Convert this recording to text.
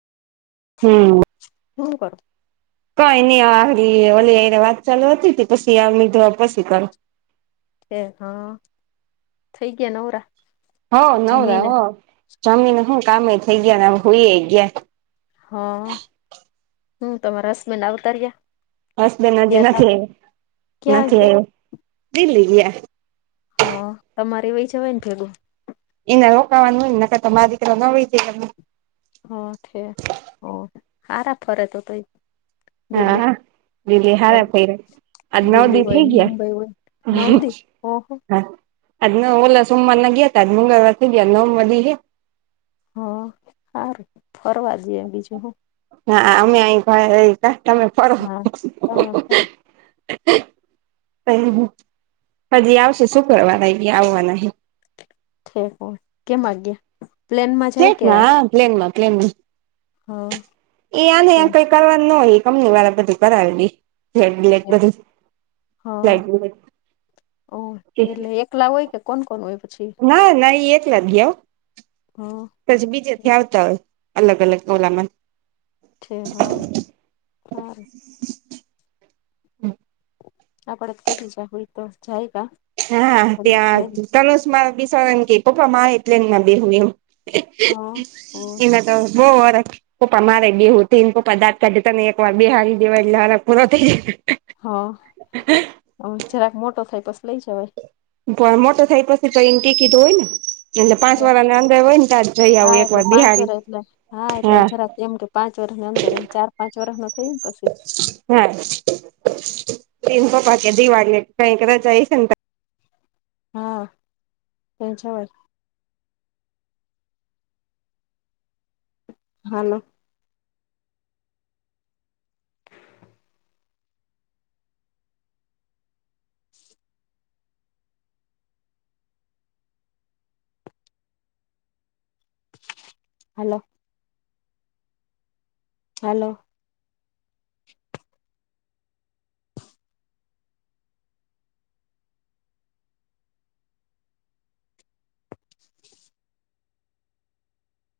હમ્મ હૂ કર કઈની ઓલીને વાત ચાલુ હતી હતી પછીમી પછી કર એ હા થઈ ગયા નરા હો નવરા હો જમીને શું કામે થઈ ગયા હોઈ એ ગયા હ હું તમા હસબેન્ડ આવતાર્યા હસ બેન હજી ગયા તા નથી આવ્યો ક્યાં નથી ગયા આવ્યો દિલ્લી ગયા હા તમારે વય જવાય ને ભેગું એને રોકાવાનું હોય ને તો મા દીકરો ન હોય જ હ છેઠ ઓ હારા ફરત હો તો દિલ્હી હા દિલી કઈ હારા પઈરે આજ નવ દિલ્હી દી હોય થઈ ને મુંબઈ હોય ગયા નવદી ઓહો હા અદ ન ઓલ સ સુમવા ના ગ્યા હતાદ મુંગળવારથી ગયા નવમદીી હ હ સારું ફરવા જઈએ બીજું હું ના અમે અમે ફ હા તમે ફર હજી આવશે શુ કરવાવાયા આવવાના છે કેમ વાગયા પ્લેનમાં જાય કે પ્લેન્માં પ્લેનમાં હા એ આને ઠેક કઈ કરવા ન હોય એ કમની વાળ બધું કરાવેલી ઠેક હા [unintelligible] પલા હોય કે કોણ કોણ હોય પછી ના નાહી એકલા ગ્યા હમ્મ પછી બીજે થી આવતા હોય અલગ અલગ ઓલામાં અચ્છ હા હ હમ્મ આપડ તો કેટું છે હોય તો જાય ક હા ત્યાં તનુસ મા બસને કે પપ્પા મારે પ્લેન મા બેવું એમ હા ઓ એના તો બહૂ હરક તો અમારે બેઉતો ને પદાર્ કઢી ને એક વાર બે હારી દેવાયલે પૂરો થઈ હા હ જરાક મોટો થાય બસ લઇ જવા પણ મોટો થાય પછી તો એને ટી કીધું હોય ને એટલે પાંચ ઠેક વાર ને અંદર હોય ને ત જઈ હા આવું એક એટલે વાર પાંચ બિહારી વર એટલે એટલે હા જરાક એમ કે પાંચ વર્ષની અંદર એમ ચાર પાંચ વર્ષ નો થઈ ને પછી હા તનો પા કે દી વાગલે કઈક જાય છે હા તેચ વ હાલો હલો હલો